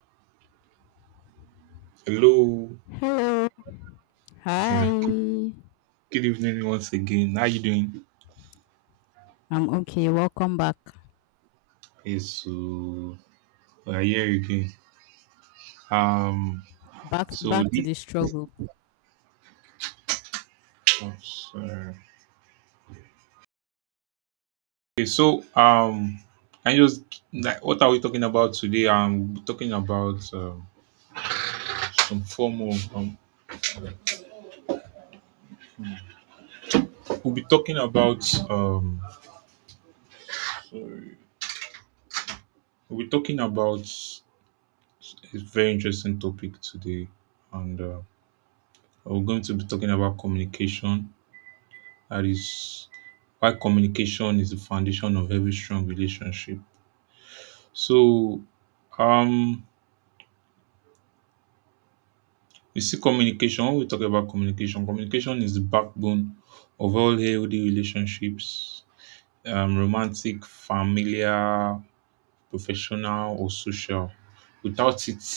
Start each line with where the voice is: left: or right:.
right: Hello.
left: Hello. Hi.
right: Yeah. Good,
left: I'm
right: good evening once again. How you doing?
left: okay. Welcome back.
right: Yes. So we're here again. Um.
left: Back
right: So
left: back to
right: this.
left: the struggle.
right: Oh, sorry. Okay. So. I just like What are we talking about today? We'll be talking about some form of. We'll be talking about. We'll be talking about a very interesting topic today, and we're going to be talking about communication, that is why communication is the foundation of every strong relationship. So, um, you see, communication, when we talk about communication, communication is the backbone of all healthy relationships, romantic, familiar, professional, or social. Without it,